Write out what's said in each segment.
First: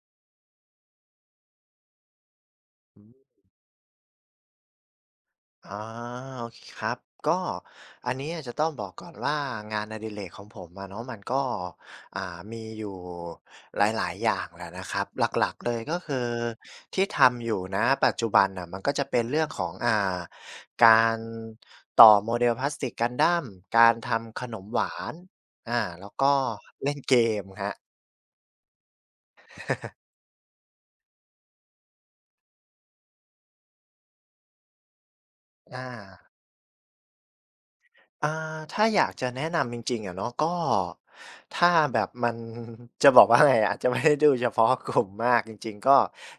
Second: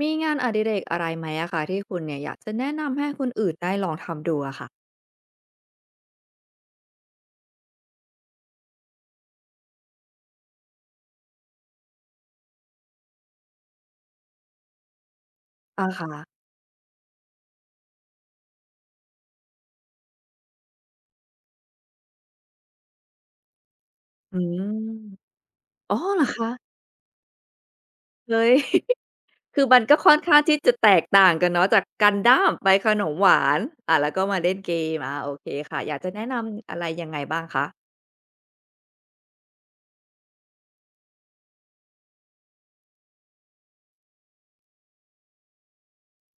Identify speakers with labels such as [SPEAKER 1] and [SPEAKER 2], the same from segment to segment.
[SPEAKER 1] มีงานอดิเรกอะไรไหมอะคะ ที่คุณเนี่ยอยากจะแนะน
[SPEAKER 2] อ
[SPEAKER 1] ำให้ค
[SPEAKER 2] ืม
[SPEAKER 1] นอื่นได้ลองทำดูอะค่ะ?
[SPEAKER 2] อา โอเคครับ ก็อันเนี้ยจะต้องบอกก่อนว่า งานอดิเรกของผมอะเนาะ มันก็ อ่า มีอยู่หลาย ๆ อย่างแหละนะครับ หลัก ๆ เลย
[SPEAKER 1] อา
[SPEAKER 2] ก็
[SPEAKER 1] ค่
[SPEAKER 2] คื
[SPEAKER 1] ะ
[SPEAKER 2] อที่ทำอยู่ ณ ปัจจุบันน่ะ มันก็จะเป็นเรื่องของ อ่า การต่อ model พลาสติก Gundam การท
[SPEAKER 1] อื
[SPEAKER 2] ำขน
[SPEAKER 1] ม
[SPEAKER 2] มหวาน อา
[SPEAKER 1] อ๋อ
[SPEAKER 2] แล้ว
[SPEAKER 1] เหร
[SPEAKER 2] ก
[SPEAKER 1] อ
[SPEAKER 2] ็
[SPEAKER 1] คะ?
[SPEAKER 2] เล่นเกมครับ
[SPEAKER 1] เฮ้ย คือมันก็ค่อนข้างที่จะแตกต่างกันเนาะ จาก Gundam ไปขนมหวาน อะ แล้วก็มาเล่นเกม อา โอเคค
[SPEAKER 2] อ
[SPEAKER 1] ่ะ อยากจะแนะ
[SPEAKER 2] า
[SPEAKER 1] นำอะไรยังไงบ้างคะ?
[SPEAKER 2] อ่า ถ้าอยากจะแนะนำจริง ๆ อะเนาะ ก็ถ้าแบบ มัน จะบอกว่า ไงอะ จะไม่ได้ดูเฉพาะกลุ่ม มากจริง ๆ ก็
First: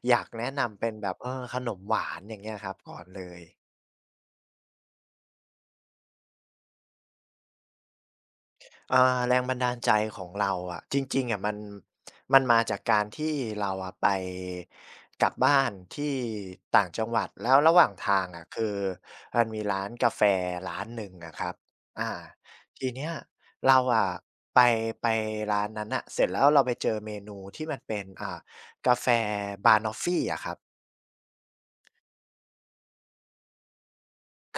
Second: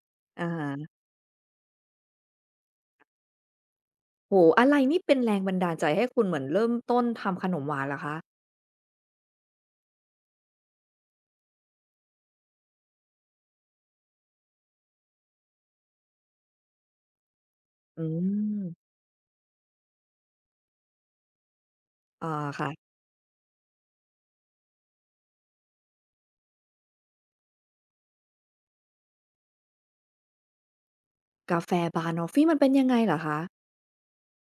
[SPEAKER 2] อยาก
[SPEAKER 1] อ
[SPEAKER 2] แน
[SPEAKER 1] ะ
[SPEAKER 2] ะน
[SPEAKER 1] ฮ
[SPEAKER 2] ำเป
[SPEAKER 1] ะ
[SPEAKER 2] ็นแบบ เออ ขนมหวานอย่างเงี้ยครับ ก่อนเลย
[SPEAKER 1] โอ้โฮ อะไรนี่เป็นแรงบันดาลใจให้คุณเหมือนเริ่มต้นทำขนมหวานเหรอคะ?
[SPEAKER 2] อ่า แรงบันดาลใจของเราอะ จริง ๆ อะ มัน มันมาจากการที่เราอะไป กลับบ้านที่ต่างจังหวัด แล้วระหว่าง
[SPEAKER 1] อื
[SPEAKER 2] ทางอะ คือ
[SPEAKER 1] ม
[SPEAKER 2] มันมีร้านกาแฟร้านหนึ่งอะครับ อา
[SPEAKER 1] อา ค่ะ
[SPEAKER 2] ทีเนี้ยเราอะ ไป ไปร้านนั้นน่ะ เสร็จแล้วเราไปเจอเมนูที่มันเป็น อ่า กาแฟ Banoffee อะครับ
[SPEAKER 1] กาแฟบะนอฟฟี มันเป็นยังไงเหรอคะ?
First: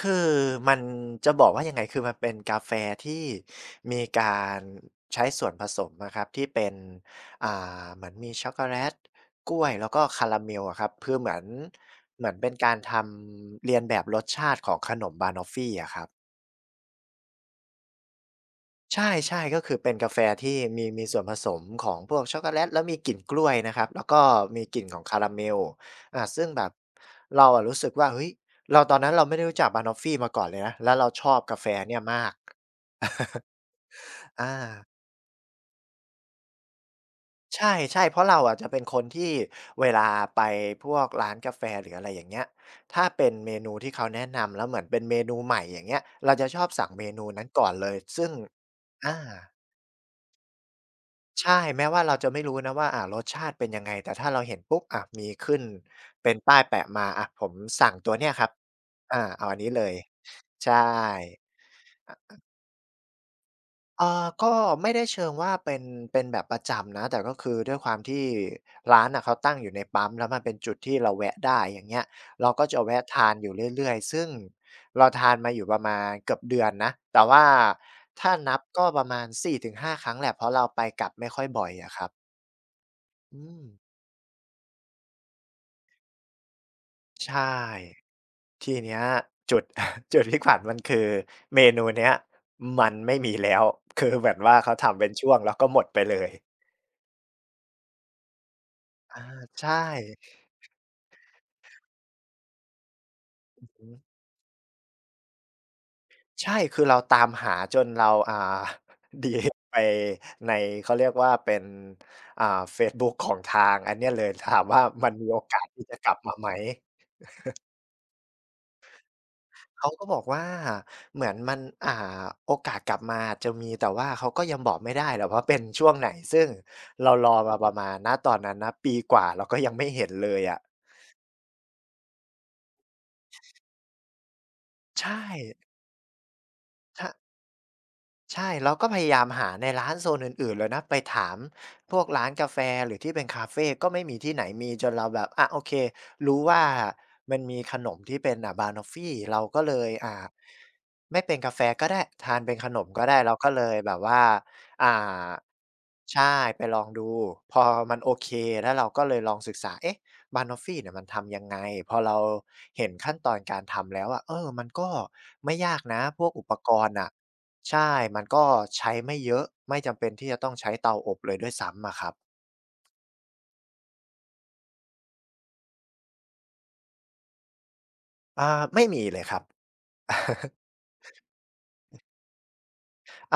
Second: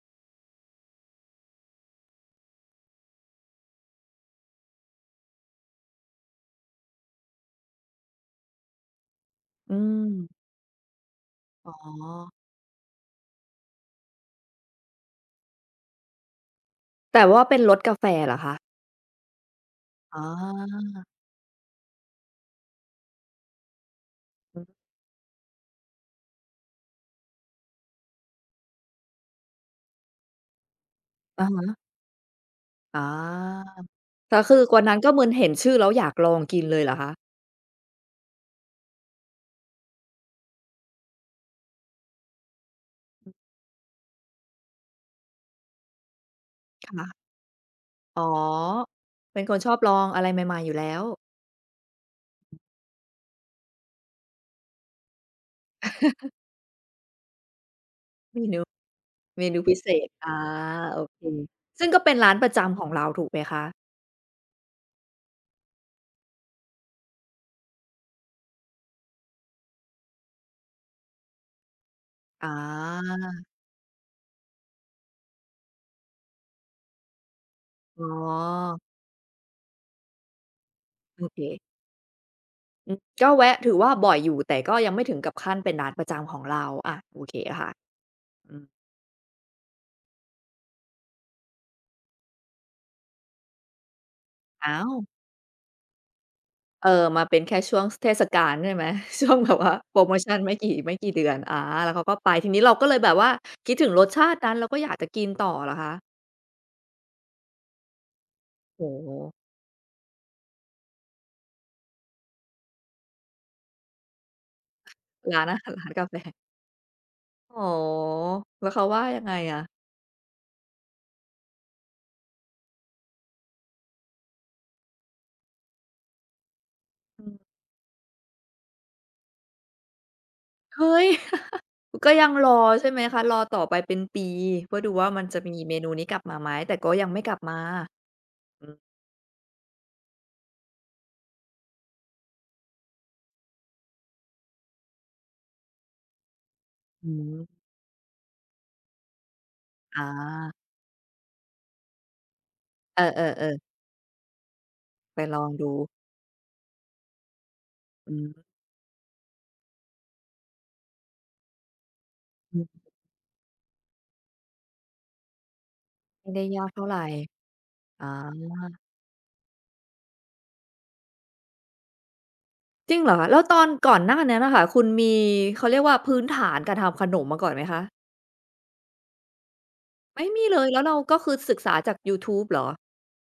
[SPEAKER 2] คือมันจะบอกว่ายังไง? คือมันเป็นกาแฟที่มีการใช้ส่วนผสมอะครับ ที่เป็น อ่า เหมือนมี ช็อกโกแลต กล้ว
[SPEAKER 1] อ
[SPEAKER 2] ย
[SPEAKER 1] ื
[SPEAKER 2] แล้วก็คา
[SPEAKER 1] ม
[SPEAKER 2] ราเมลอะครับ คือเหมือน
[SPEAKER 1] อ๋
[SPEAKER 2] เหม
[SPEAKER 1] อ
[SPEAKER 2] ือนเป็นการทำเลียนแบบรสชาติของขนมบานอฟฟีอะครับ
[SPEAKER 1] แต่ว่าเป็นรสกาแฟเหรอคะ?
[SPEAKER 2] ใช่ ๆ ก็คือเป็นกาแ
[SPEAKER 1] อ
[SPEAKER 2] ฟ
[SPEAKER 1] ๋อ
[SPEAKER 2] ที่มี มีส่วนผสมของพวกช็อกโกแลตแล้วมีกลิ่นกล้วยนะครับ แล้วก็
[SPEAKER 1] อ
[SPEAKER 2] ม
[SPEAKER 1] ื
[SPEAKER 2] ี
[SPEAKER 1] อฮี
[SPEAKER 2] กลิ่นของคาราเมล อะ ซึ่งแบบเราอะรู้สึกว่า เฮ้ย เรา ตอนนั้นเราไม่ได้รู้จักบานอฟฟีมาก่อนเลยนะ แล้วเราชอบ
[SPEAKER 1] อะ
[SPEAKER 2] กา
[SPEAKER 1] ฮ
[SPEAKER 2] แฟ
[SPEAKER 1] ะ
[SPEAKER 2] เนี่ยมาก
[SPEAKER 1] อ๋อ แล้ว
[SPEAKER 2] อา
[SPEAKER 1] คือวันนั้นก็เหมือนเห็นชื่อแล้วอยากลองกินเลยเหรอคะ?
[SPEAKER 2] ใช่ ๆ เพราะเราอาจจะเป็นคนที่เวลาไปพวกร้านกาแฟหรืออะไรอย่างเงี้ย ถ้าเป็นเมนูที่เขาแนะนำแล้วเหมือนเป็นเมนูใหม่ อย่างเงี้ย เราจะชอบส
[SPEAKER 1] ค
[SPEAKER 2] ั่งเม
[SPEAKER 1] ่ะ
[SPEAKER 2] นูนั้นก่อนเลย ซ
[SPEAKER 1] อ
[SPEAKER 2] ึ
[SPEAKER 1] ๋
[SPEAKER 2] ่
[SPEAKER 1] อ
[SPEAKER 2] ง อา
[SPEAKER 1] เป็นคนชอบลองอะไรใหม่ ๆ อยู่แล้ว
[SPEAKER 2] ใช่แม้ว่าเราจะไม่รู้นะว่า อ่า รสชาติเป็นยังไง? แต่ถ้าเราเห็นปุ๊บ อะ มีขึ้นเป็นป้ายแปะมา อะ ผมสั่งตัวเนี่ย
[SPEAKER 1] เม
[SPEAKER 2] ครั
[SPEAKER 1] น
[SPEAKER 2] บ อ
[SPEAKER 1] ู
[SPEAKER 2] า เ
[SPEAKER 1] เ
[SPEAKER 2] อ
[SPEAKER 1] ม
[SPEAKER 2] าอ
[SPEAKER 1] น
[SPEAKER 2] ัน
[SPEAKER 1] ู
[SPEAKER 2] นี
[SPEAKER 1] พ
[SPEAKER 2] ้
[SPEAKER 1] ิ
[SPEAKER 2] เล
[SPEAKER 1] เศ
[SPEAKER 2] ย
[SPEAKER 1] ษ อา
[SPEAKER 2] ใช่
[SPEAKER 1] โอเค ซึ่งก็เป็นร้
[SPEAKER 2] อ
[SPEAKER 1] า
[SPEAKER 2] ะ อื
[SPEAKER 1] น
[SPEAKER 2] ม
[SPEAKER 1] ประจำของเราถูกไหมคะ?
[SPEAKER 2] อ่า ก็ไม่ได้เชิงว่าเป็น เป็นแบบประจำนะ แต่ก็คือด้วยความที่ร้านน่ะเขาตั้งอยู่ในปั๊ม แล้วมันเป็นจุดที่เราแวะได้ อย่างเงี้ย เ
[SPEAKER 1] อ
[SPEAKER 2] ร
[SPEAKER 1] ๋
[SPEAKER 2] าก็จะแวะทาน
[SPEAKER 1] อ
[SPEAKER 2] อยู่เรื่อย ๆ ซึ่งเราทานมาอยู่ประมาณเกือบเดือนนะ แต่ว่า
[SPEAKER 1] อ๋
[SPEAKER 2] ถ้านับ
[SPEAKER 1] อ
[SPEAKER 2] ก็ประมาณ 4-5 ครั้งแหละ เพราะเราไปกลับไ
[SPEAKER 1] โอ
[SPEAKER 2] ม่ค
[SPEAKER 1] เ
[SPEAKER 2] ่อยบ
[SPEAKER 1] ค
[SPEAKER 2] ่อยอะครับ
[SPEAKER 1] อืม ก็
[SPEAKER 2] อื
[SPEAKER 1] แวะถือ
[SPEAKER 2] ม
[SPEAKER 1] ว่าบ่อยอยู่ แต่ก็ยังไม่ถึงกับขั้นเป็นร้านประจำของเรา อา โอ
[SPEAKER 2] ใช
[SPEAKER 1] เค
[SPEAKER 2] ่
[SPEAKER 1] ค่ะ อื
[SPEAKER 2] ท
[SPEAKER 1] ม
[SPEAKER 2] ีเนี้ยจุด จุดที่ขำ มันคือเมนูเนี้ยมันไม่มีแล้ว คือแบบว่า
[SPEAKER 1] อ
[SPEAKER 2] เข
[SPEAKER 1] ้
[SPEAKER 2] า
[SPEAKER 1] า
[SPEAKER 2] ทำเป็
[SPEAKER 1] ว
[SPEAKER 2] นช่วง แล้วก็หมดไปเลย
[SPEAKER 1] เออ มาเป็นแค่ช่วง ส เทศกาลใช่ไหม?
[SPEAKER 2] อ
[SPEAKER 1] ช
[SPEAKER 2] า
[SPEAKER 1] ่วงแบบ
[SPEAKER 2] ใ
[SPEAKER 1] ว
[SPEAKER 2] ช
[SPEAKER 1] ่า
[SPEAKER 2] ่
[SPEAKER 1] โพรโมชันไม่กี่ ไม่กี่เดือน อา แล้วเขาก็ไป ทีนี้เราก็เลยแบบว่า
[SPEAKER 2] อื
[SPEAKER 1] ค
[SPEAKER 2] อ
[SPEAKER 1] ิด
[SPEAKER 2] ฮ
[SPEAKER 1] ถึง
[SPEAKER 2] ึ
[SPEAKER 1] รสชาตินั้นแล้วก็อยากจะกินต่อเหรอคะ?
[SPEAKER 2] ใช่ คือเราตามหาจนเรา อ่า
[SPEAKER 1] โอ้โ
[SPEAKER 2] หนี
[SPEAKER 1] ฮ
[SPEAKER 2] ไปใน เขาเรียกว่าเป็น อ่า เฟซบุ๊กของทางอันเนี้ยเลย ถามว่ามันมี
[SPEAKER 1] ร
[SPEAKER 2] โอ
[SPEAKER 1] ้าน
[SPEAKER 2] ก
[SPEAKER 1] อา
[SPEAKER 2] า
[SPEAKER 1] ห
[SPEAKER 2] ส
[SPEAKER 1] าร
[SPEAKER 2] ที
[SPEAKER 1] ร้
[SPEAKER 2] ่
[SPEAKER 1] าน
[SPEAKER 2] จะ
[SPEAKER 1] กา
[SPEAKER 2] กลั
[SPEAKER 1] แฟ
[SPEAKER 2] บมาไหม?
[SPEAKER 1] อ๋อ แล้วเขาว่ายังไงอะ?
[SPEAKER 2] เขาก็บอกว่า เหมือนมัน อ่า โอกาสกลับมาอาจจะมี แต่ว่าเขาก็ยังบอกไม่ได้หรอกว่าเป็นช่วงไหน ซึ่งเรา
[SPEAKER 1] อ
[SPEAKER 2] ร
[SPEAKER 1] ื
[SPEAKER 2] อ
[SPEAKER 1] ม
[SPEAKER 2] มาประมาณ ณ ตอนนั้นนะ ปีกว่าเราก็ยังไม่เห็นเลยอะ
[SPEAKER 1] เฮ้ย ก็ยังรอใช่ไหมคะ? รอต่อไปเป็นปีเพื่อดู
[SPEAKER 2] ใช
[SPEAKER 1] ว่า มันจะมี
[SPEAKER 2] ่
[SPEAKER 1] เมนูนี้กลับมาไหม แต่ก็
[SPEAKER 2] ช
[SPEAKER 1] ยังไ
[SPEAKER 2] ะ
[SPEAKER 1] ม่กลับมา
[SPEAKER 2] ใช่ เราก็พยายามหาในร้านโซนอื่น ๆ เลยนะ ไปถามพวกร้านกาแฟหรือที่เป็นคาเฟก็ไม่มีที่ไหนมี จนเราแบบ อะ โอเค รู้ว่า
[SPEAKER 1] อือฮ
[SPEAKER 2] มัน
[SPEAKER 1] ึ
[SPEAKER 2] มีขนมที่เป็น อะ บะนอฟฟี เราก็เลย
[SPEAKER 1] อ
[SPEAKER 2] อ่า
[SPEAKER 1] า
[SPEAKER 2] ไม่เป็นกาแฟก็ได้ทานเป็นขนมก
[SPEAKER 1] เอ
[SPEAKER 2] ็ได้ เราก
[SPEAKER 1] อ
[SPEAKER 2] ็
[SPEAKER 1] ๆ
[SPEAKER 2] เ
[SPEAKER 1] ๆ
[SPEAKER 2] ลยแบบว่า อ่า
[SPEAKER 1] ไปลองดู
[SPEAKER 2] ใช่ ไปลองดู พอมันโอ
[SPEAKER 1] อื
[SPEAKER 2] เค
[SPEAKER 1] ม
[SPEAKER 2] แล้วเราก็เลยลองศึกษา เอ๊ะ บะนอฟฟีเนี่ยมันทำยังไง? พอเรา
[SPEAKER 1] อือฮึ
[SPEAKER 2] เห็นขั้นตอนการทำแล้วอะ เออ มันก็ไม่ยากนะพ
[SPEAKER 1] ไ
[SPEAKER 2] ว
[SPEAKER 1] ม
[SPEAKER 2] ก
[SPEAKER 1] ่ได
[SPEAKER 2] อ
[SPEAKER 1] ้
[SPEAKER 2] ุป
[SPEAKER 1] ยา
[SPEAKER 2] ก
[SPEAKER 1] กเท่า
[SPEAKER 2] รณ
[SPEAKER 1] ไร
[SPEAKER 2] ์น่ะ ใช่
[SPEAKER 1] อ
[SPEAKER 2] มันก็
[SPEAKER 1] า
[SPEAKER 2] ใช้ไม่เยอะ ไม่จำเป็นที่จะต้องใช้เตาอบเลยด้วยซ้ำอะครับ
[SPEAKER 1] จริงเหรอคะ? แล้วตอนก่อนหน้านั้นน่ะค่ะ คุณมี เขาเรียกว่า พื้นฐานการทำขนมมาก่อนไหมคะ?
[SPEAKER 2] อ่า ไม่มีเลยครับ
[SPEAKER 1] ไม่มีเลย แล้วเราก็คือศึกษาจากยูทูบเหรอ?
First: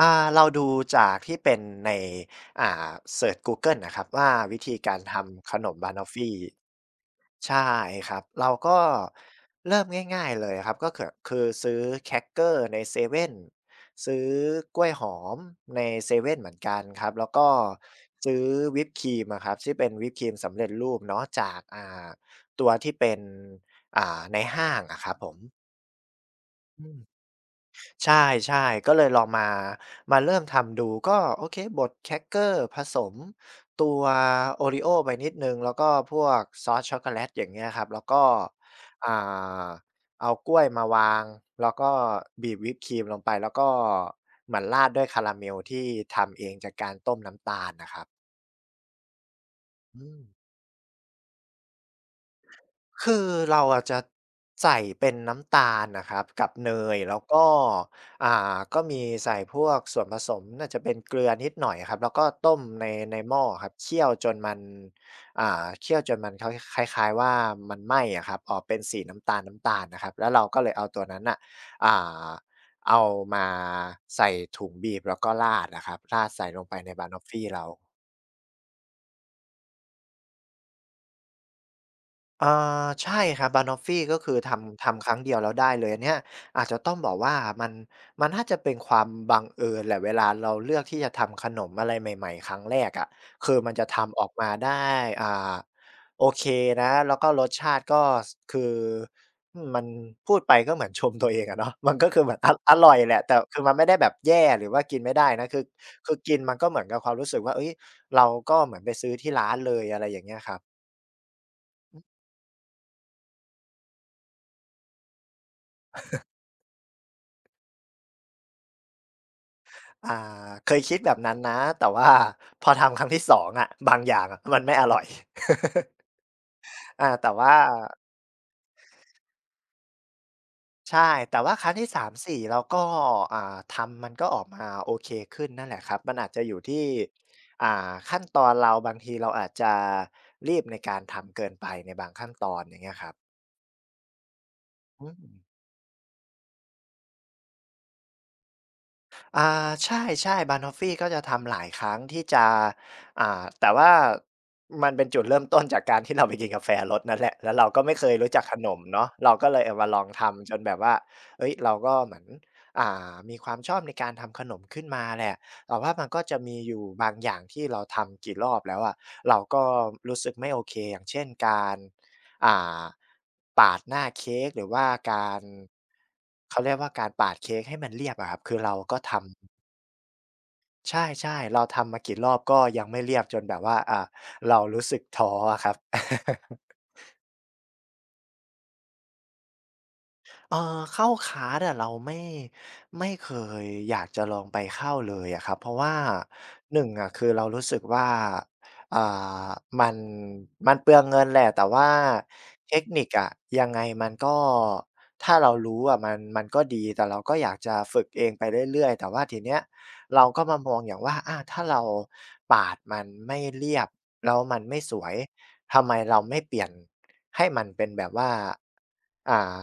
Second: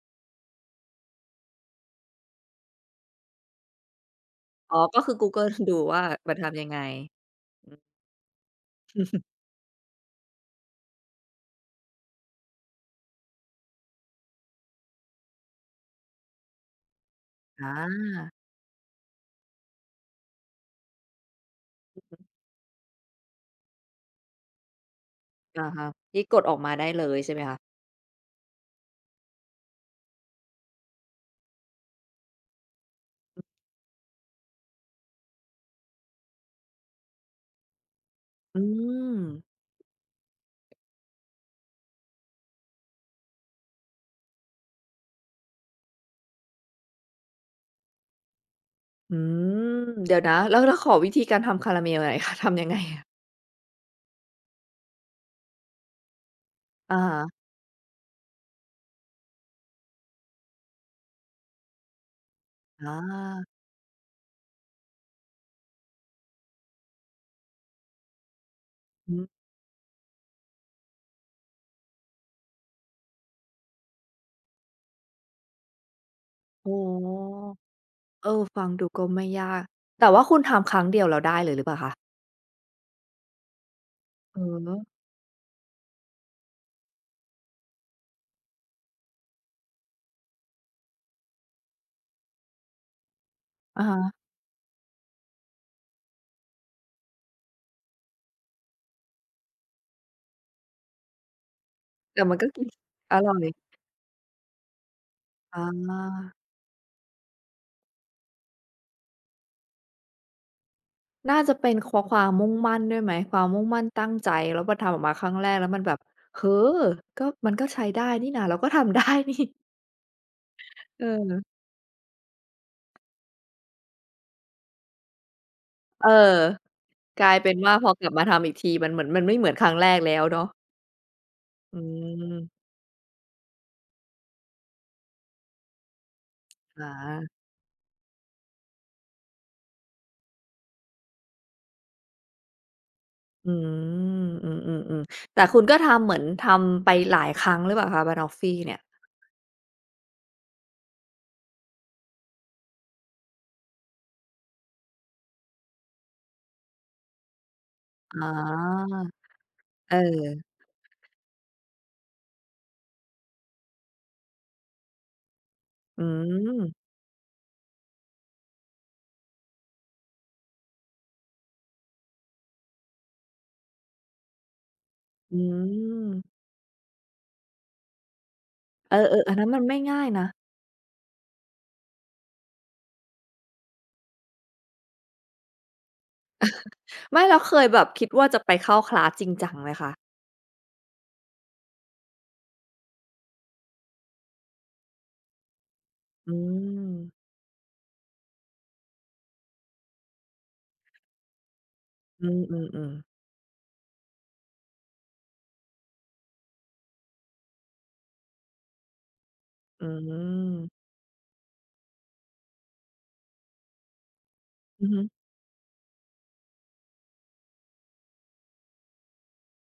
[SPEAKER 2] อา เราดูจากที่เป็นใน อ่า เซิร์ช google น่ะครับว่า วิธ
[SPEAKER 1] อ
[SPEAKER 2] ี
[SPEAKER 1] ๋อ
[SPEAKER 2] กา
[SPEAKER 1] ก็
[SPEAKER 2] ร
[SPEAKER 1] คือ
[SPEAKER 2] ท
[SPEAKER 1] google
[SPEAKER 2] ำข
[SPEAKER 1] คือ
[SPEAKER 2] น
[SPEAKER 1] ดู
[SPEAKER 2] มบะ
[SPEAKER 1] ว
[SPEAKER 2] น
[SPEAKER 1] ่า
[SPEAKER 2] อฟฟี
[SPEAKER 1] มันทำยังไง?
[SPEAKER 2] ใช
[SPEAKER 1] อ
[SPEAKER 2] ่
[SPEAKER 1] ืม
[SPEAKER 2] ครับ เราก็เริ่มง่าย ๆ เลยอะครับ ก็เกิด คือซื้อแครกเกอร์ในเซเว่น ซื้อกล้วยหอมในเซเว่นเหมือนกันครับ แล้วก็
[SPEAKER 1] อ
[SPEAKER 2] ซ
[SPEAKER 1] า
[SPEAKER 2] ื้อวิปครีมอะครับที่เป็นวิปครีมสำเร็จรูปเนาะจาก อ่
[SPEAKER 1] อะ
[SPEAKER 2] า
[SPEAKER 1] ฮะ
[SPEAKER 2] ตัวที่เป็น อ่า ในห้างอะครับผม
[SPEAKER 1] อะฮะ ที่กดออกมา
[SPEAKER 2] อ
[SPEAKER 1] ไ
[SPEAKER 2] ื
[SPEAKER 1] ด้
[SPEAKER 2] ม
[SPEAKER 1] เลยใช่ไหมคะ?
[SPEAKER 2] ใช่ ๆ ก็เลยลองมา มาเริ่มทำดู ก็ โอเค บดแครกเกอร์ผสมตัวโอริโอ้ไปนิดหนึ่ง แล้วก็พวกซอสช็อกโกแลต อย่างเงี้ยครับ แล้วก็
[SPEAKER 1] อื
[SPEAKER 2] อ่า
[SPEAKER 1] ม
[SPEAKER 2] เอากล้วยมาวาง แล้วก็บีบวิปครีมลงไป แล้วก็เหมือนราดด้วยคาราเมลที่ทำเองจากการต้มน้ำตาลน่ะครับ
[SPEAKER 1] อืม
[SPEAKER 2] อื
[SPEAKER 1] เดี๋ยวน
[SPEAKER 2] ม
[SPEAKER 1] ะ แล้ว แล้วขอวิธีการทำคาราเมล หน่อยคะ ทำยังไงอะ?
[SPEAKER 2] คือเราอะจะใส่เป็นน้ำตาลนะครับกับเน
[SPEAKER 1] อ
[SPEAKER 2] ย
[SPEAKER 1] ะฮ
[SPEAKER 2] แล้ว
[SPEAKER 1] ะ
[SPEAKER 2] ก็ อ่า ก็มีใส่พวกส่วนผสม น่าจะเป็นเกลือนิดหน่อยอะครับ แล้วก็ต้มใน
[SPEAKER 1] อ
[SPEAKER 2] ในหม้อ
[SPEAKER 1] า
[SPEAKER 2] ครับ เคี่ยวจนมัน อ่า เคี่ยวจนมันเค้า คล้าย ๆ ว่ามันไหม้อะครับ ออกเป็นสี
[SPEAKER 1] อ
[SPEAKER 2] น
[SPEAKER 1] ื
[SPEAKER 2] ้
[SPEAKER 1] ม
[SPEAKER 2] ำตาล ๆ นะครับ แล้วเราก็เลยเอาตัวนั้นน่ะ อ่า เอามาใส่ถุงบีบ แล้วก็ราดอะครับ ราดใส่ลง
[SPEAKER 1] โอ
[SPEAKER 2] ไ
[SPEAKER 1] ้
[SPEAKER 2] ปในบ
[SPEAKER 1] โ
[SPEAKER 2] ะ
[SPEAKER 1] ฮ
[SPEAKER 2] นอฟฟีเรา
[SPEAKER 1] เออ ฟังดูก็ไม่ยาก แต่ว่าคุณทำครั้งเดียวแล้วได้เลยหรือเปล่าคะ?
[SPEAKER 2] อ่า ใช่ครับ บะนอฟฟี ก็คือ
[SPEAKER 1] อื
[SPEAKER 2] ท
[SPEAKER 1] อฮ
[SPEAKER 2] ำ
[SPEAKER 1] ึ
[SPEAKER 2] ทำครั้งเดียวแล้วได้เลย อันเนี้ยอาจจะต้องบอกว่า มัน มันน่าจะเป็นความบังเอิญแหละ เวลาเราเลือกที่จะทำขนมอะไรใหม่ ๆ ครั้งแรกอะ คือมัน
[SPEAKER 1] อ
[SPEAKER 2] จ
[SPEAKER 1] ะ
[SPEAKER 2] ะ
[SPEAKER 1] ฮ
[SPEAKER 2] ท
[SPEAKER 1] ะ
[SPEAKER 2] ำออกมาได้ อ่า โอเคนะ แล้วก็รสชาติก็ ช คือมันพูดไปก็เหมือนชม ตัวเองอะเนาะ มันก็
[SPEAKER 1] แ
[SPEAKER 2] ค
[SPEAKER 1] ต
[SPEAKER 2] ื
[SPEAKER 1] ่
[SPEAKER 2] อเห
[SPEAKER 1] ม
[SPEAKER 2] มื
[SPEAKER 1] ั
[SPEAKER 2] อ
[SPEAKER 1] น
[SPEAKER 2] น
[SPEAKER 1] ก
[SPEAKER 2] อ
[SPEAKER 1] ็
[SPEAKER 2] ะ
[SPEAKER 1] กิน
[SPEAKER 2] อร่อยแห
[SPEAKER 1] อ
[SPEAKER 2] ละ
[SPEAKER 1] ร
[SPEAKER 2] แ
[SPEAKER 1] ่
[SPEAKER 2] ต่
[SPEAKER 1] อย
[SPEAKER 2] คือมันไม่ได้แบบแย่ หรือว่ากินไม่ได้นะ ค
[SPEAKER 1] อ
[SPEAKER 2] ือ คือก
[SPEAKER 1] า
[SPEAKER 2] ินมันก็เหมือนกับความรู้สึกว่า เฮ้ย! เราก็เหมือนไปซื้อที่ร้านเลย อะไรอย่างเงี้ยครับ
[SPEAKER 1] น่าจะเป็น ค
[SPEAKER 2] อ
[SPEAKER 1] ว
[SPEAKER 2] ืม
[SPEAKER 1] ความมุ่งมั่นด้วยไหม? ความมุ่งมั่นตั้งใจ แล้วพอทำออกมาครั้งแรกแล้วมันแบบ เออ! ก็ มันก็ใช้ได้นี่นะ เราก็ทำ ได้นี่
[SPEAKER 2] อ่า เคยคิดแบบนั้น
[SPEAKER 1] เออ
[SPEAKER 2] นะ แต่ ว่า พอทำครั้งที่ 2 อะ บางอย่างมันไม่อร่อย
[SPEAKER 1] เออ
[SPEAKER 2] อ่า
[SPEAKER 1] ก
[SPEAKER 2] แต
[SPEAKER 1] ล
[SPEAKER 2] ่
[SPEAKER 1] าย
[SPEAKER 2] ว
[SPEAKER 1] เป
[SPEAKER 2] ่
[SPEAKER 1] ็
[SPEAKER 2] า
[SPEAKER 1] นว่า พอกลับมาทำอีกที มันเหมือน มันไม่เหมือนครั้งแรกแล้วเนาะ
[SPEAKER 2] ใช่ แต่ว่าครั้
[SPEAKER 1] อ
[SPEAKER 2] ง
[SPEAKER 1] ื
[SPEAKER 2] ที่ 3,4
[SPEAKER 1] ม
[SPEAKER 2] เราก็ อ่า ทำมันก็ออกมาโอเคขึ้นนั่นแหละครับ มันอาจจะอยู่ท
[SPEAKER 1] อ
[SPEAKER 2] ี่
[SPEAKER 1] า
[SPEAKER 2] อ่า ขั้นตอนเรา บางทีเราอาจจะรีบในการทำเกินไปในบางขั้นตอน อย่างเงี้ยครับ
[SPEAKER 1] อือ อื
[SPEAKER 2] อ
[SPEAKER 1] ม
[SPEAKER 2] ื
[SPEAKER 1] ๆ ๆ แต่
[SPEAKER 2] ม
[SPEAKER 1] คุณก็ทำเหมือน ทำไปหลายครั้งหรือเปล่าคะ? บะนอฟฟีเนี่ย
[SPEAKER 2] อ่า ใช่ ๆ บะนอฟฟีก็จะทำหลายครั้งที่จะ อ่า แต่ว่ามันเป็นจุดเริ่มต้นจากการที่ เราไปกินกาแฟรสนั้นแหละ แล้วเราก็ไม่เคย
[SPEAKER 1] อ๋
[SPEAKER 2] รู
[SPEAKER 1] อ
[SPEAKER 2] ้จักขนมเนาะ เราก็เลยเอามา
[SPEAKER 1] เอ
[SPEAKER 2] ลองท
[SPEAKER 1] อ
[SPEAKER 2] ำจนแบบว่า เฮ้ย เราก็เหมือน อ่า มีความชอบในการทำขนมขึ้นมาแหละ แต่ว่า
[SPEAKER 1] อ
[SPEAKER 2] ม
[SPEAKER 1] ื
[SPEAKER 2] ันก็จะมีอ
[SPEAKER 1] ม
[SPEAKER 2] ยู่บางอย่างที่เราทำกี่รอบแล้วอะ เราก็รู้สึกไม่โอเค อย่างเช่น การ อ่า ปาดหน้าเค้ก หรือว่ากา
[SPEAKER 1] อื
[SPEAKER 2] ร
[SPEAKER 1] ม
[SPEAKER 2] เขาเรียกว่าการปาดเค้กให้มันเรียบอะครับ คือเรา
[SPEAKER 1] เอ
[SPEAKER 2] ก็
[SPEAKER 1] อ
[SPEAKER 2] ท
[SPEAKER 1] ๆ อ
[SPEAKER 2] ำ
[SPEAKER 1] ันนั้นมันไม่ง่ายนะ
[SPEAKER 2] ใช่ ๆ เราทำมากี่รอบก็ยังไม่เรียบจนแบบว่า อ่า เรารู้สึกท้ออะครับ
[SPEAKER 1] ไม่ แล้วเคยแบบคิดว่าจะไปเข้าคลาสจริงจังไหมคะ?
[SPEAKER 2] เอ่อ เข้าคลาสอะเราไม่ ไม่เคยอยากจะลองไปเข้าเลยอะครับ เพราะว่า
[SPEAKER 1] อื
[SPEAKER 2] 1 อะ
[SPEAKER 1] ม
[SPEAKER 2] คือเรารู้สึกว่า อ่า มัน มันเปลืองเงินแหละ แต่ว่า
[SPEAKER 1] อื
[SPEAKER 2] เท
[SPEAKER 1] ม
[SPEAKER 2] คน
[SPEAKER 1] ๆ ๆ
[SPEAKER 2] ิคอะ ยังไงมันก็ ถ้าเรารู้อะ มัน มันก็ดีแต่เราก็อยากจะฝึกเองไปเรื่อย ๆ แต่ว่าทีเนี้ย
[SPEAKER 1] อื
[SPEAKER 2] เราก็มา
[SPEAKER 1] ม
[SPEAKER 2] มองอย่างว่า อา ถ้าเราปาดมันไม่เรียบแล้วมันไม่
[SPEAKER 1] อือ
[SPEAKER 2] ส
[SPEAKER 1] ฮึ
[SPEAKER 2] วย ทำไมเราไม่เปลี่ยนให้มันเป็นแบบว่า อ่า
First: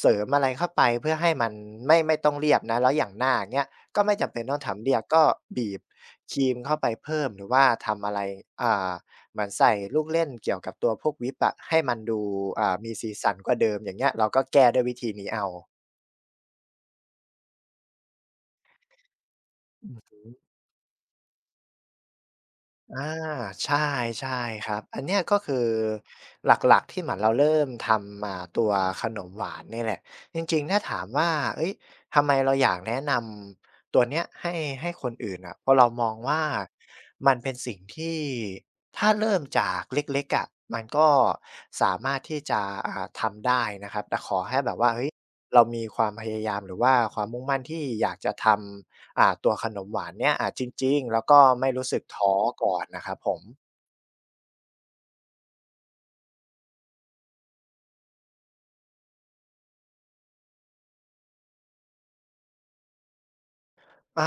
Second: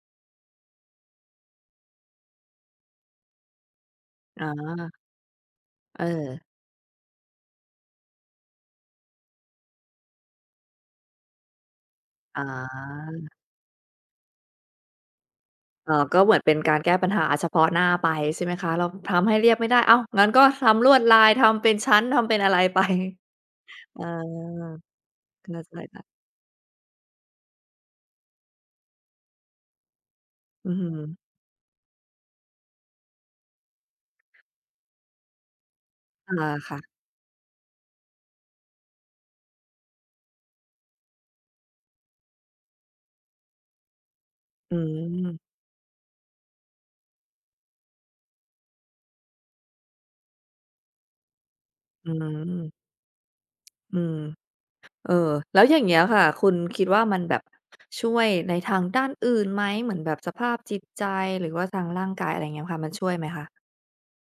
[SPEAKER 2] เสริมอะไรเข้าไป เพื่อให้มันไม่ ไม่ต้องเรียบนะ แล้วอย่างหน้า อย่างเงี้ย ก็ไม่จำเป็
[SPEAKER 1] อ๋
[SPEAKER 2] นต้องทำเ
[SPEAKER 1] อ
[SPEAKER 2] รียบ ก็บีบค
[SPEAKER 1] เออ
[SPEAKER 2] รีมเข้าไปเพิ่มหรือว่าทำอะไร อ่า เหมือนใส่ลูกเล่นเกี่ยวกับตัวพวกวิปอะ ให้มันดู
[SPEAKER 1] อ
[SPEAKER 2] อ่า มีสีส
[SPEAKER 1] า
[SPEAKER 2] ันกว่าเดิม อย่างเงี้ย เราก็แก้ด้วยวิธีนี้เอา
[SPEAKER 1] อ๋อ ก็เหมือนเป็นการแก้ปัญหา อะ เฉพาะหน้าไป ใช่ไหมคะ เราทำให้เรียบไม่ได้
[SPEAKER 2] อื
[SPEAKER 1] อ้าว
[SPEAKER 2] อฮึ
[SPEAKER 1] งั้นก็ทำลวดลาย ทำเป็นชั้น ทำเป็นอะไร ไป
[SPEAKER 2] อา ใช
[SPEAKER 1] เออ
[SPEAKER 2] ่ ๆ ครับ อันเนี้ย ก็คือ
[SPEAKER 1] ใช่ ๆ ค่ะ
[SPEAKER 2] หลัก ๆ ที่เหมือนเราเริ่มทำ อ่า ตัวขนมหวานนี่แหละ จริง
[SPEAKER 1] อื
[SPEAKER 2] ๆ ถ
[SPEAKER 1] ้อ
[SPEAKER 2] ้า
[SPEAKER 1] ฮื
[SPEAKER 2] ถาม
[SPEAKER 1] อ
[SPEAKER 2] ว่า เฮ้ย ทำไมเราอยากแนะนำตัวเนี้ยให้ ให้คนอื่นอะ พอเรามอง
[SPEAKER 1] อ
[SPEAKER 2] ว
[SPEAKER 1] า
[SPEAKER 2] ่า
[SPEAKER 1] ค่ะ
[SPEAKER 2] มันเป็นสิ่งที่ ถ้าเริ่มจากเล็ก ๆ อะ มันก็สามารถที่จะ อ่า ทำได้นะครับ แต่ขอให้แบ
[SPEAKER 1] อื
[SPEAKER 2] บว่า เฮ้ย
[SPEAKER 1] อ
[SPEAKER 2] เรามีความพยายามหรือว่าความมุ่งมั่นที่อยากจะทำ อ่า ตัวขนมหวานเนี่ย อา จริง ๆ แล้วก็ไม่รู้สึก
[SPEAKER 1] อื
[SPEAKER 2] ท้อก
[SPEAKER 1] อ
[SPEAKER 2] ่อนนะครับผม
[SPEAKER 1] อืม เออ แล้วอย่างเงี้ยค่ะ คุณคิดว่ามันแบบช่วยในทางด้านอื่นไหม เหมือนแบบสภาพจิตใจ หรือว่าทางร่างกาย อะไรอย่างเงี้ยค่ะ มันช่วยไหมคะ?
[SPEAKER 2] อ่า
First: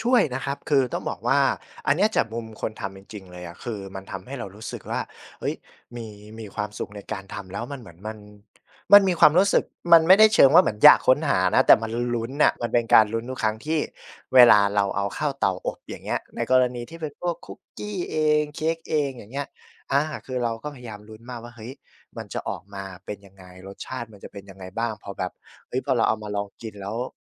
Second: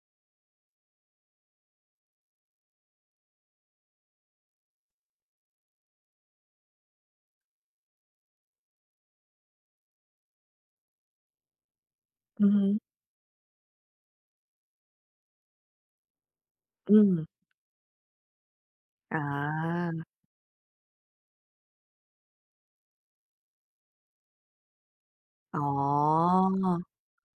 [SPEAKER 2] ช่วยนะครับ คือต้องบอกว่าอันเนี้ยจากมุมคนทำจริง ๆ เลยอะ คือมันทำให้เรารู้สึกว่า เฮ้ย มี มีความสุขในการทำแล้วมันเหมือนมัน มันมีความรู้สึก มันไม่ได้เชิงว่าเหมือนอยากค้นหานะ แต่มันลุ้น
[SPEAKER 1] อ
[SPEAKER 2] น
[SPEAKER 1] ื
[SPEAKER 2] ่
[SPEAKER 1] อ
[SPEAKER 2] ะ
[SPEAKER 1] ฮ
[SPEAKER 2] มัน
[SPEAKER 1] ึ
[SPEAKER 2] เป็นการลุ้นทุกครั้งที่เวลาเราเอาเข้าเตาอบ อย่างเงี้ย ในกรณี
[SPEAKER 1] อ
[SPEAKER 2] ท
[SPEAKER 1] ื
[SPEAKER 2] ี่เป็นพ
[SPEAKER 1] ม
[SPEAKER 2] วกคุกกี้เอง เค้กเอง
[SPEAKER 1] อ
[SPEAKER 2] อย่างเงี้ย อา
[SPEAKER 1] า
[SPEAKER 2] คือเราก็พยายามลุ้นมากว่า เฮ้ย มันจะออกมาเป็นยังไง รสชาติมันจะเป็นยังไงบ้าง พอแบบ
[SPEAKER 1] อ๋
[SPEAKER 2] เฮ้ย พอเราเอามาลองกิน
[SPEAKER 1] อ
[SPEAKER 2] แล้ว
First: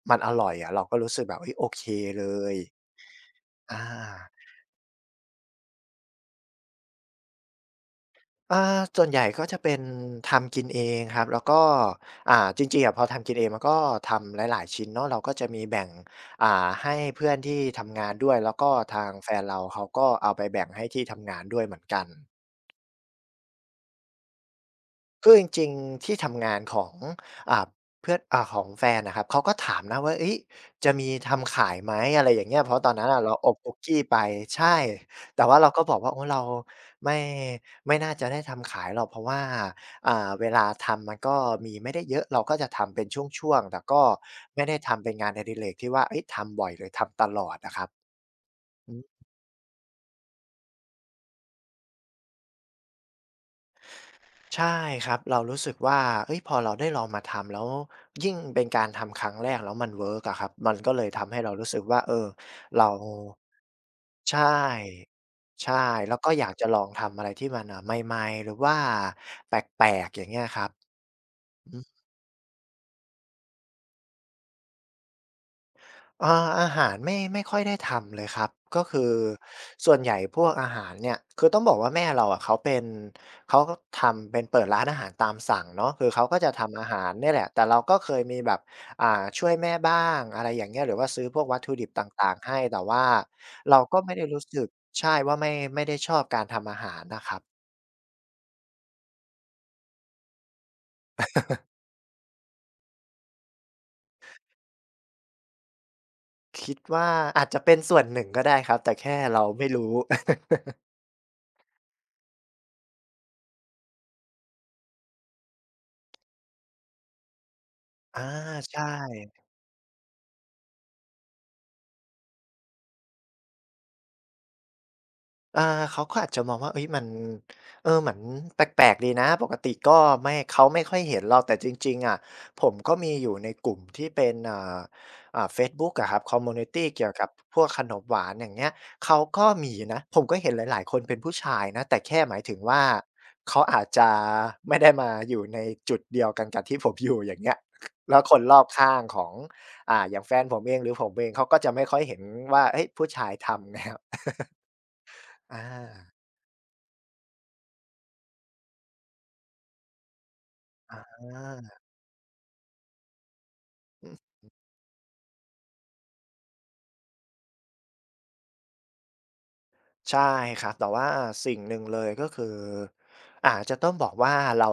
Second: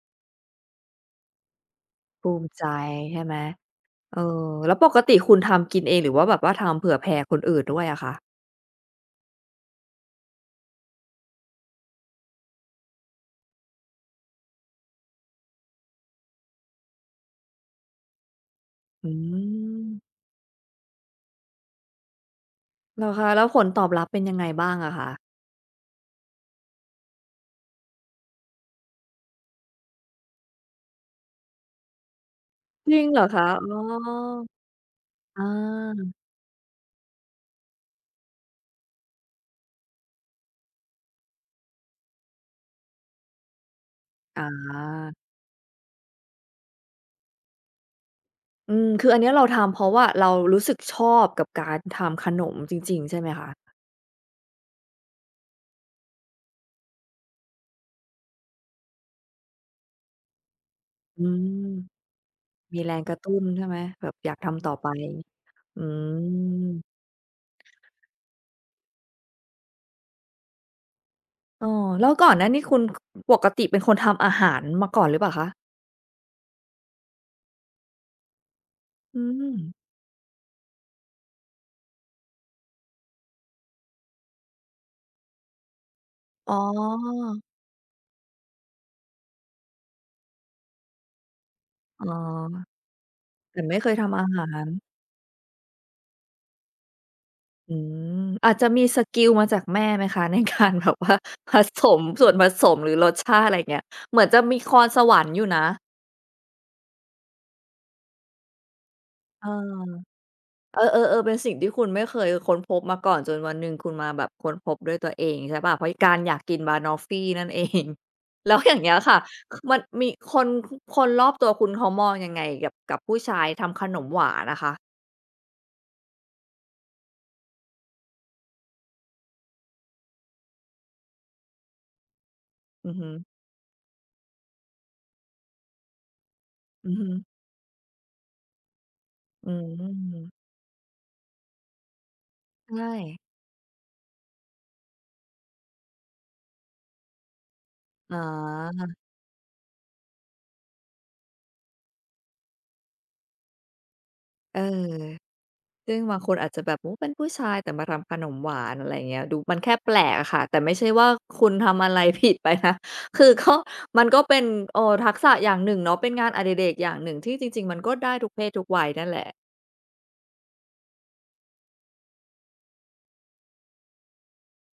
[SPEAKER 2] มันอร่อยอะ เราก็รู้สึกแบบ เฮ้ย โอเคเ
[SPEAKER 1] ภ
[SPEAKER 2] ล
[SPEAKER 1] ูมิ
[SPEAKER 2] ย
[SPEAKER 1] ใจใช่ไหม
[SPEAKER 2] อ
[SPEAKER 1] เออ
[SPEAKER 2] า
[SPEAKER 1] แล้วปกติคุณทำกินเองหรือว่าแบบว่าทำเผื่อแผ่คนอื่นด้วยอะคะ?
[SPEAKER 2] อ่า ส่วนใหญ่ก็จะเป็นทำกินเองครับ แล้วก็ อ่า จริง ๆ อะ พอทำกินเอง มันก็ทำหลาย ๆ ชิ้นเนาะ เราก็จะมีแบ่ง อ่า ให้เพื่อนที่ทำงานด้วย แล้วก็ท
[SPEAKER 1] อ
[SPEAKER 2] า
[SPEAKER 1] ื
[SPEAKER 2] งแฟนเราเขาก
[SPEAKER 1] ม
[SPEAKER 2] ็เอาไปแบ่งให้ที่ทำงานด้วยเหมือนกัน
[SPEAKER 1] เหรอคะ แล้วผลตอบรับเป็นยังไงบ้างอะคะ?
[SPEAKER 2] คือจริง ๆ ที่ทำงานของ อ่า เพื่อน อ่า ของแฟนอะครับ เขาก็ถามนะว่า เฮ้ย จะมีทำขายไหม อะไรอย่างเงี้ย เพราะต
[SPEAKER 1] จ
[SPEAKER 2] อน
[SPEAKER 1] ริ
[SPEAKER 2] นั้
[SPEAKER 1] ง
[SPEAKER 2] น
[SPEAKER 1] เ
[SPEAKER 2] น่
[SPEAKER 1] หร
[SPEAKER 2] ะ
[SPEAKER 1] อ
[SPEAKER 2] เรา
[SPEAKER 1] คะ?
[SPEAKER 2] อบ
[SPEAKER 1] อ๋
[SPEAKER 2] ค
[SPEAKER 1] อ
[SPEAKER 2] ุกกี้ไป ใช่
[SPEAKER 1] อ
[SPEAKER 2] แต
[SPEAKER 1] า
[SPEAKER 2] ่ว่าเราก็บอกว่า โอ๊ย เราไม่-ไม่น่าจะได้ทำขายหรอก เพราะว่า อ่า เวลาทำ มันก็มีไม่ได้เยอะ เราก็จะทำเป็นช่วง ๆ แต่ก็
[SPEAKER 1] อ
[SPEAKER 2] ไม่ได้ทำเป็
[SPEAKER 1] า
[SPEAKER 2] นงานอดิเรกที่ว่า เฮ้ย ทำบ่อย เลยทำตลอดอะครับ
[SPEAKER 1] อืม
[SPEAKER 2] อื
[SPEAKER 1] ค
[SPEAKER 2] ม
[SPEAKER 1] ืออันนี้เราทำ เพราะว่าเรารู้สึกชอบกับการทำขนมจริง ๆ ใช่ไหมคะ?
[SPEAKER 2] ใช่ครับ เรารู้สึกว่า เฮ้ย พอเราได้ลองมาทำ แล้วยิ่งเป็นการทำครั้งแรกแล้วมันเวิร์กอะครับ มันก็เลยท
[SPEAKER 1] อื
[SPEAKER 2] ำให้เ
[SPEAKER 1] ม
[SPEAKER 2] รารู้สึกว่า เออ
[SPEAKER 1] มี
[SPEAKER 2] เร
[SPEAKER 1] แ
[SPEAKER 2] า
[SPEAKER 1] รงกระตุ้นใช่ไหม? แบบอย
[SPEAKER 2] ใ
[SPEAKER 1] า
[SPEAKER 2] ช
[SPEAKER 1] ก
[SPEAKER 2] ่
[SPEAKER 1] ทำต่อไป
[SPEAKER 2] ใช่
[SPEAKER 1] อื
[SPEAKER 2] แล้วก็อยากจะลอ
[SPEAKER 1] ม
[SPEAKER 2] งทำอะไรที่มัน เอ่อ ใหม่ ๆ หรือว่าแปลก ๆ อย่างเงี้ยครับ
[SPEAKER 1] เอ
[SPEAKER 2] อ
[SPEAKER 1] อ
[SPEAKER 2] ืม
[SPEAKER 1] แล้วก่อนหน้านี่ คุณ ค ปกติเป็นคนทำอาหารมาก่อนหรือเปล่าคะ?
[SPEAKER 2] อ่า อาหารไม่ ไม่ค่อยได้ทำเลยครับ ก็คือ
[SPEAKER 1] อืม
[SPEAKER 2] ส่วนใหญ่พวกอาหารเนี่ย คือต้องบอกว่า แม่เราอะเขาเป็น เขาก็ทำเป็นเปิดร้านอาหารตามสั่งเนาะ คือเขาก็จะ
[SPEAKER 1] อ๋อ
[SPEAKER 2] ทำอาหารเนี่ยแหละ แต่เราก็เคยมีแบบ อ่า ช่วยแม่บ้าง อะไรอย่างเงี้ย หรือว่าซื้อพวกวัตถุดิบต
[SPEAKER 1] อ๋อ
[SPEAKER 2] ่าง ๆ ให้ แต่ว่า
[SPEAKER 1] แต่ไ
[SPEAKER 2] เ
[SPEAKER 1] ม
[SPEAKER 2] ร
[SPEAKER 1] ่
[SPEAKER 2] า
[SPEAKER 1] เคย
[SPEAKER 2] ก็
[SPEAKER 1] ท
[SPEAKER 2] ไม่
[SPEAKER 1] ำ
[SPEAKER 2] ไ
[SPEAKER 1] อ
[SPEAKER 2] ด้
[SPEAKER 1] า
[SPEAKER 2] รู
[SPEAKER 1] ห
[SPEAKER 2] ้
[SPEAKER 1] า
[SPEAKER 2] สึก
[SPEAKER 1] ร
[SPEAKER 2] ใช่ ว่าไม่ ไม่ได้ชอบการทำอาหารนะครับ
[SPEAKER 1] อืม อาจจะมีสกิลมาจากแม่ไหมคะ? ใน การแบบว่าผสมส่วนผสม หรือรสชาติ อะไรอย่างเงี้ย เหมือนจะมีพร สวรรค์อยู่นะ
[SPEAKER 2] คิดว่าอาจจะเป็นส่วนหนึ่งก็ได้ครับ แต่แค่เร
[SPEAKER 1] เ
[SPEAKER 2] า
[SPEAKER 1] ออ
[SPEAKER 2] ไม่รู้
[SPEAKER 1] เออ ๆ ๆ เป็นสิ่งที่คุณไม่เคยค้นพบมาก่อน จนวันหนึ่งคุณมาแบบค้นพบด้วยตัวเองใช่เปล่า เพราะไอ้การอยากกินบะนอฟฟี นั่นเอง
[SPEAKER 2] อา
[SPEAKER 1] แล้วอย่
[SPEAKER 2] ใช
[SPEAKER 1] างเงี้ยค่ะ
[SPEAKER 2] ่
[SPEAKER 1] ค คือมันมีคนคุ คนรอบตัวคุณเขามองยังไงกับ กับผู้ชายทำขนมหวานอะคะ?
[SPEAKER 2] อ่า เขาก็อาจจะมองว่า เฮ้ย มัน เออ เหมือนแปลก ๆ ดีนะ ปกติก็ไม่ เขาไม่ค่อยเห็นเรา แต่จริง ๆ อะ ผม
[SPEAKER 1] อื
[SPEAKER 2] ก็
[SPEAKER 1] อฮ
[SPEAKER 2] ม
[SPEAKER 1] ึ
[SPEAKER 2] ีอยู่ในกลุ่มที่เป็น อ่า อ่า เฟซบุ๊กอะครับ คอมมิวนิตี
[SPEAKER 1] อือ
[SPEAKER 2] เ
[SPEAKER 1] ฮ
[SPEAKER 2] กี่ยวกั
[SPEAKER 1] ึ
[SPEAKER 2] บพวกขนมหวาน อย่างเงี้ย เขาก็
[SPEAKER 1] อื
[SPEAKER 2] มีนะ ผม
[SPEAKER 1] ม
[SPEAKER 2] ก็เห็นหลาย ๆ คนเป็นผู้ชายนะ แต่แค่หมายถึง
[SPEAKER 1] ใ
[SPEAKER 2] ว
[SPEAKER 1] ช
[SPEAKER 2] ่า
[SPEAKER 1] ่
[SPEAKER 2] เขาอาจจะไม่ได้มาอยู่ในจุดเดียวกันกับ ที่ผมอยู่ อย่างเงี้ย แ
[SPEAKER 1] อ
[SPEAKER 2] ล
[SPEAKER 1] ๋
[SPEAKER 2] ้วคนรอบข้า
[SPEAKER 1] อ
[SPEAKER 2] งของ อ่า อย่างแฟนผมเอง หรือผมเองเขาก็จะไม่ค่อยเห็นว่า เฮ้ย ผู้ชายทำ แนว
[SPEAKER 1] เออ
[SPEAKER 2] อ
[SPEAKER 1] ซึ่ง
[SPEAKER 2] า
[SPEAKER 1] บางคนอาจจะแบบ โอ้ เป็นผู้ชาย แต่มาทำขนมหวาน อะไรอย่างเงี้ย ดูมันแค่แปลกอะค่ะ แต่ไม่ใช่
[SPEAKER 2] อ
[SPEAKER 1] ว่าคุณท
[SPEAKER 2] า
[SPEAKER 1] ำอะไร ผิดไปนะ คือก็ ม
[SPEAKER 2] อ
[SPEAKER 1] ั
[SPEAKER 2] ื
[SPEAKER 1] น
[SPEAKER 2] อ
[SPEAKER 1] ก็เป็
[SPEAKER 2] ฮ
[SPEAKER 1] น
[SPEAKER 2] ึ
[SPEAKER 1] เออ ทักษะอย่างหนึ่งเนาะ เป็นงานอดิเรกอย่างหนึ่งที่จริง ๆ มันก็ได้ทุกเพศทุกวัยนั่นแหละ
[SPEAKER 2] ใช่ครับ แต่ว่าสิ่งหนึ่งเลย ก็คืออาจจะต้องบอกว่า เรา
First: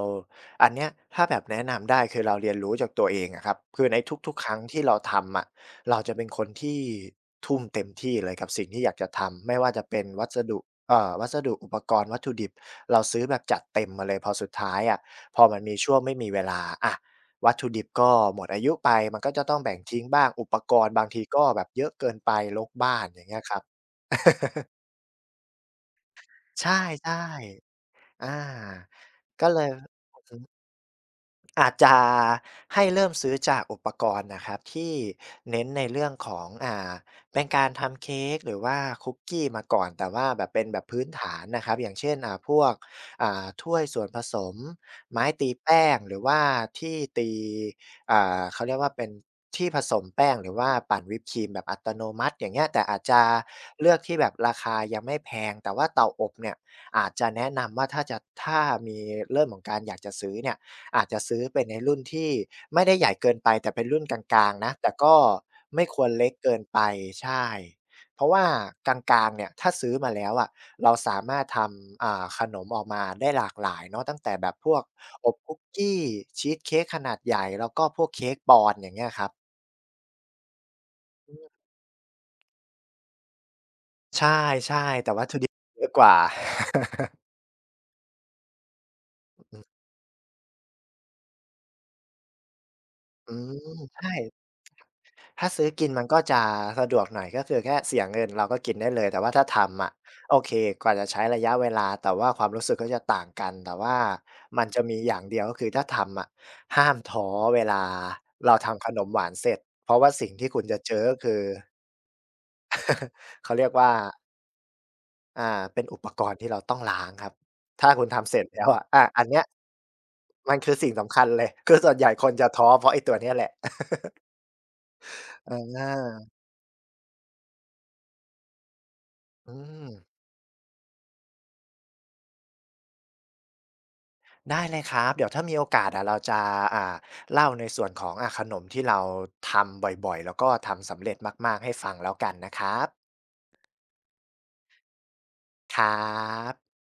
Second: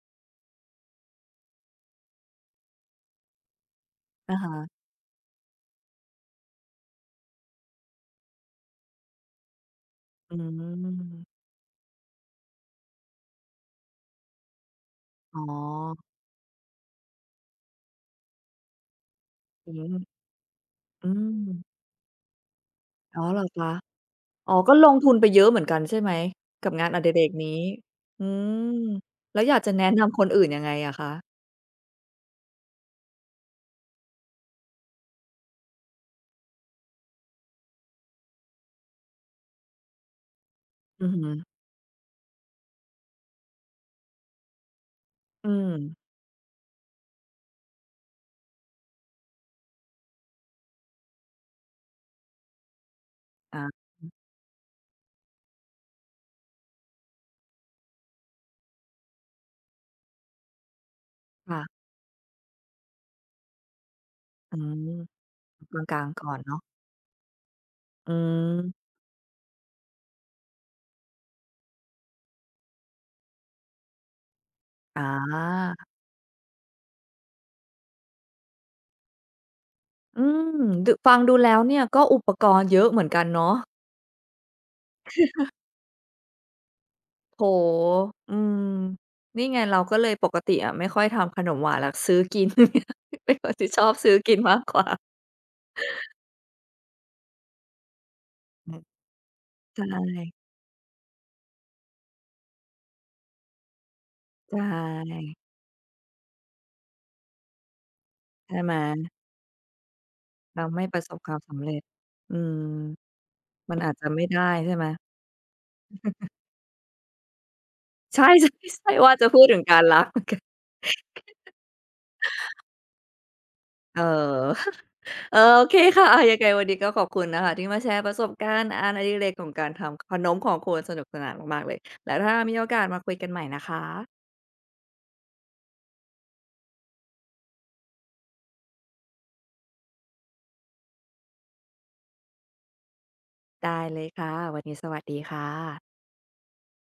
[SPEAKER 2] อันเนี้ยถ้าแบบแนะนำได้ คือเราเรียนรู้จากตัวเองอะครับ คือในท
[SPEAKER 1] อ
[SPEAKER 2] ุก
[SPEAKER 1] ะ
[SPEAKER 2] ๆ ค
[SPEAKER 1] ฮ
[SPEAKER 2] รั้ง
[SPEAKER 1] ะ
[SPEAKER 2] ที่เราทำอะ เราจะเป็นคนที่ทุ่มเต็มที่เลย กับสิ่งที่อยากจะทำ ไม่ว่าจะเป็นวั
[SPEAKER 1] อื
[SPEAKER 2] สดุ อ่า ว
[SPEAKER 1] ม
[SPEAKER 2] ัสดุอุปกรณ์ วัตถุดิบ เราซื้อแบบจัดเต็มมาเลย พอสุดท้ายอะ
[SPEAKER 1] อ
[SPEAKER 2] พ
[SPEAKER 1] ๋
[SPEAKER 2] อ
[SPEAKER 1] อ
[SPEAKER 2] มันมีช่วงไม่มีเวลา อะ วัตถุดิบก็หมดอายุไป มันก็จะต้อง
[SPEAKER 1] อ
[SPEAKER 2] แบ
[SPEAKER 1] ื
[SPEAKER 2] ่งท
[SPEAKER 1] ม
[SPEAKER 2] ิ้งบ้าง อุปกรณ์บา
[SPEAKER 1] อื
[SPEAKER 2] งทีก็แบ
[SPEAKER 1] ม
[SPEAKER 2] บเยอะเกินไป รกบ้าน
[SPEAKER 1] อ๋
[SPEAKER 2] อย
[SPEAKER 1] อ
[SPEAKER 2] ่างเง
[SPEAKER 1] เ
[SPEAKER 2] ี
[SPEAKER 1] ห
[SPEAKER 2] ้
[SPEAKER 1] ร
[SPEAKER 2] ย
[SPEAKER 1] อ
[SPEAKER 2] ครั
[SPEAKER 1] ค
[SPEAKER 2] บ
[SPEAKER 1] ะ? อ๋อ ก็ลงทุนไปเยอะเหมือนกันใช่ไหม?
[SPEAKER 2] ใช
[SPEAKER 1] กั
[SPEAKER 2] ่
[SPEAKER 1] บงานอดิเรกนี้
[SPEAKER 2] ๆ
[SPEAKER 1] อ
[SPEAKER 2] อ
[SPEAKER 1] ื้
[SPEAKER 2] า
[SPEAKER 1] อฮือ แล้
[SPEAKER 2] ก
[SPEAKER 1] ว
[SPEAKER 2] ็
[SPEAKER 1] อย
[SPEAKER 2] เล
[SPEAKER 1] าก
[SPEAKER 2] ย
[SPEAKER 1] จะแนะน
[SPEAKER 2] เ
[SPEAKER 1] ำคน
[SPEAKER 2] ออ ซื
[SPEAKER 1] อ
[SPEAKER 2] ้
[SPEAKER 1] ื่น
[SPEAKER 2] อ
[SPEAKER 1] ยังไงอะคะ?
[SPEAKER 2] อาจจะให้เริ่มซื้อจากอุปกรณ์น่ะครับที่เน้นในเรื่องของ อ่า เป็นการทำเค้กหรือว่าคุกกี้มาก่อน แต่ว่าแบบเป็นแบบพื
[SPEAKER 1] อ
[SPEAKER 2] ้
[SPEAKER 1] ื
[SPEAKER 2] น
[SPEAKER 1] อฮ
[SPEAKER 2] ฐา
[SPEAKER 1] ึ
[SPEAKER 2] นน่ะครับ อย่างเช่น อ่า พวก อ่า ถ้วยส่วนผสม ไม้ต
[SPEAKER 1] อ
[SPEAKER 2] ี
[SPEAKER 1] ื
[SPEAKER 2] แป้
[SPEAKER 1] ม
[SPEAKER 2] ง หรือว่าที่ตี อ่า เขาเรียกว่า เป็นที่ผสมแป้งหรือว่าปั่นวิปครีมแบบอัตโนมัติ อย่างเงี้ย แต่อาจจะ
[SPEAKER 1] อา
[SPEAKER 2] เลือกที่แบบราคายังไม่แพง แต่ว่าเตาอบเนี่ย อาจจะแนะนำว่า ถ้าจะ ถ้ามีเริ่มของการอยากจะซื้อเนี่ย อาจจะซื้อ
[SPEAKER 1] ค
[SPEAKER 2] ไป
[SPEAKER 1] ่ะ
[SPEAKER 2] ในรุ่นที่ไม่ได้ใหญ่เกินไป แต่เป็นรุ่นกลาง
[SPEAKER 1] อื
[SPEAKER 2] ๆ นะ แต
[SPEAKER 1] ม
[SPEAKER 2] ่ก็
[SPEAKER 1] ก
[SPEAKER 2] ไม่ค
[SPEAKER 1] ลา
[SPEAKER 2] ว
[SPEAKER 1] ง
[SPEAKER 2] ร
[SPEAKER 1] ๆ
[SPEAKER 2] เ
[SPEAKER 1] ก
[SPEAKER 2] ล
[SPEAKER 1] ่
[SPEAKER 2] ็ก
[SPEAKER 1] อน
[SPEAKER 2] เก
[SPEAKER 1] เน
[SPEAKER 2] ิ
[SPEAKER 1] าะ
[SPEAKER 2] นไป ใช่
[SPEAKER 1] อื
[SPEAKER 2] เพราะว่า
[SPEAKER 1] ม
[SPEAKER 2] กลาง ๆ เนี่ย ถ้าซื้อมาแล้วอะ เราสามารถทำ อ่า ขนมออกมาได้หลากหลายเนาะ ตั้งแต่แบบพวก
[SPEAKER 1] อ
[SPEAKER 2] อบคุกก
[SPEAKER 1] า
[SPEAKER 2] ี้ ชีสเค้กขนาดใหญ่ แล้วก็พวกเค้กปอนด์ อย่างเงี้ยครับ
[SPEAKER 1] อืม ดะ ฟังด
[SPEAKER 2] อื
[SPEAKER 1] ูแ
[SPEAKER 2] อ
[SPEAKER 1] ล้วเนี้ย ก็อุปกรณ์เยอะเหมือนกันเนาะ
[SPEAKER 2] ใช่ ๆ แต่วัตถุดิบเยอะกว่า
[SPEAKER 1] โอ้โฮ อืม น
[SPEAKER 2] อื
[SPEAKER 1] ี่
[SPEAKER 2] อฮ
[SPEAKER 1] ไง
[SPEAKER 2] ึ
[SPEAKER 1] เราก็เลย ปกติอะไม่ค่อยทำขนมหวานหรอก ซื้อกิน เ
[SPEAKER 2] อ
[SPEAKER 1] ป
[SPEAKER 2] ื
[SPEAKER 1] ็นคน
[SPEAKER 2] ม
[SPEAKER 1] ที่ชอบ
[SPEAKER 2] ใช
[SPEAKER 1] ซื้อ
[SPEAKER 2] ่
[SPEAKER 1] กินมากกว่า
[SPEAKER 2] ถ้าซื้อกินมันก็จะสะดวกหน่อย ก็คือแค่เสียเงิน เราก็ก
[SPEAKER 1] อื
[SPEAKER 2] ิน
[SPEAKER 1] ม
[SPEAKER 2] ได้เลย แต่ว่าถ้าท
[SPEAKER 1] ใช
[SPEAKER 2] ำอะ
[SPEAKER 1] ่
[SPEAKER 2] โอเค กว่าจะใช้ระยะเวลา แต่ว่าความรู้สึกก็จะต่างกัน แต่ว่า
[SPEAKER 1] ใช
[SPEAKER 2] มันจะมีอย่างเ
[SPEAKER 1] ่
[SPEAKER 2] ดียว ก็คือถ้าทำอะ ห้ามท้อเวลาเ
[SPEAKER 1] ใ
[SPEAKER 2] ร
[SPEAKER 1] ช
[SPEAKER 2] า
[SPEAKER 1] ่
[SPEAKER 2] ท
[SPEAKER 1] ไหม?
[SPEAKER 2] ำขนมหวานเสร็จ เพราะว่าสิ่งที่
[SPEAKER 1] เ
[SPEAKER 2] ค
[SPEAKER 1] ร
[SPEAKER 2] ุ
[SPEAKER 1] า
[SPEAKER 2] ณจ
[SPEAKER 1] ไ
[SPEAKER 2] ะ
[SPEAKER 1] ม่
[SPEAKER 2] เจ
[SPEAKER 1] ปร
[SPEAKER 2] อ
[SPEAKER 1] ะส
[SPEAKER 2] ก็
[SPEAKER 1] บ
[SPEAKER 2] ค
[SPEAKER 1] คว
[SPEAKER 2] ื
[SPEAKER 1] าม
[SPEAKER 2] อ
[SPEAKER 1] สำเร็จ อืม
[SPEAKER 2] เขาเรียก
[SPEAKER 1] มัน
[SPEAKER 2] ว
[SPEAKER 1] อ
[SPEAKER 2] ่า
[SPEAKER 1] าจจะไม่ได้ใช่ไหม?
[SPEAKER 2] อ่า เป็นอุปกรณ์ที่เราต้องล้างครับ ถ้าคุณ
[SPEAKER 1] ใ
[SPEAKER 2] ท
[SPEAKER 1] ช
[SPEAKER 2] ำเสร็จแล้วอะ
[SPEAKER 1] ่
[SPEAKER 2] อ
[SPEAKER 1] ๆ
[SPEAKER 2] า
[SPEAKER 1] ๆ ว่า
[SPEAKER 2] อั
[SPEAKER 1] จะ
[SPEAKER 2] นเน
[SPEAKER 1] พ
[SPEAKER 2] ี
[SPEAKER 1] ู
[SPEAKER 2] ้ย
[SPEAKER 1] ดถึงการล้าง เหมือนกัน
[SPEAKER 2] มันคือสิ่งสำคัญเลย คือส่วนใหญ่คนจะท้อเพราะไอ้ตัวนี้แหละ
[SPEAKER 1] เออ เออ
[SPEAKER 2] เออ
[SPEAKER 1] โอเค
[SPEAKER 2] น่
[SPEAKER 1] ค่ะ อา
[SPEAKER 2] า
[SPEAKER 1] ยังไงวันนี้ก็ขอบคุณนะคะ ที่มาแชร์ประสบการณ์อานอดิเรกข
[SPEAKER 2] อ
[SPEAKER 1] อง
[SPEAKER 2] ื
[SPEAKER 1] การท
[SPEAKER 2] ม
[SPEAKER 1] ำขนมของคุณ สนุกสนานมากๆ เลย แล้วถ้ามีโอกาสมาคุยกันใหม่นะคะ
[SPEAKER 2] ได้เลยครับ เดี๋ยวถ้ามีโอกาสอะ เราจะ อ่า เล่าในส่วนของ อา ขนมที่เราทำบ่อย ๆ แล้วก็ทำสำเร็จมาก ๆ ให้ฟังแล้วกันนะครับ
[SPEAKER 1] ได้เลยค่ะ วันนี้สวัสดีค่ะ
[SPEAKER 2] ครับ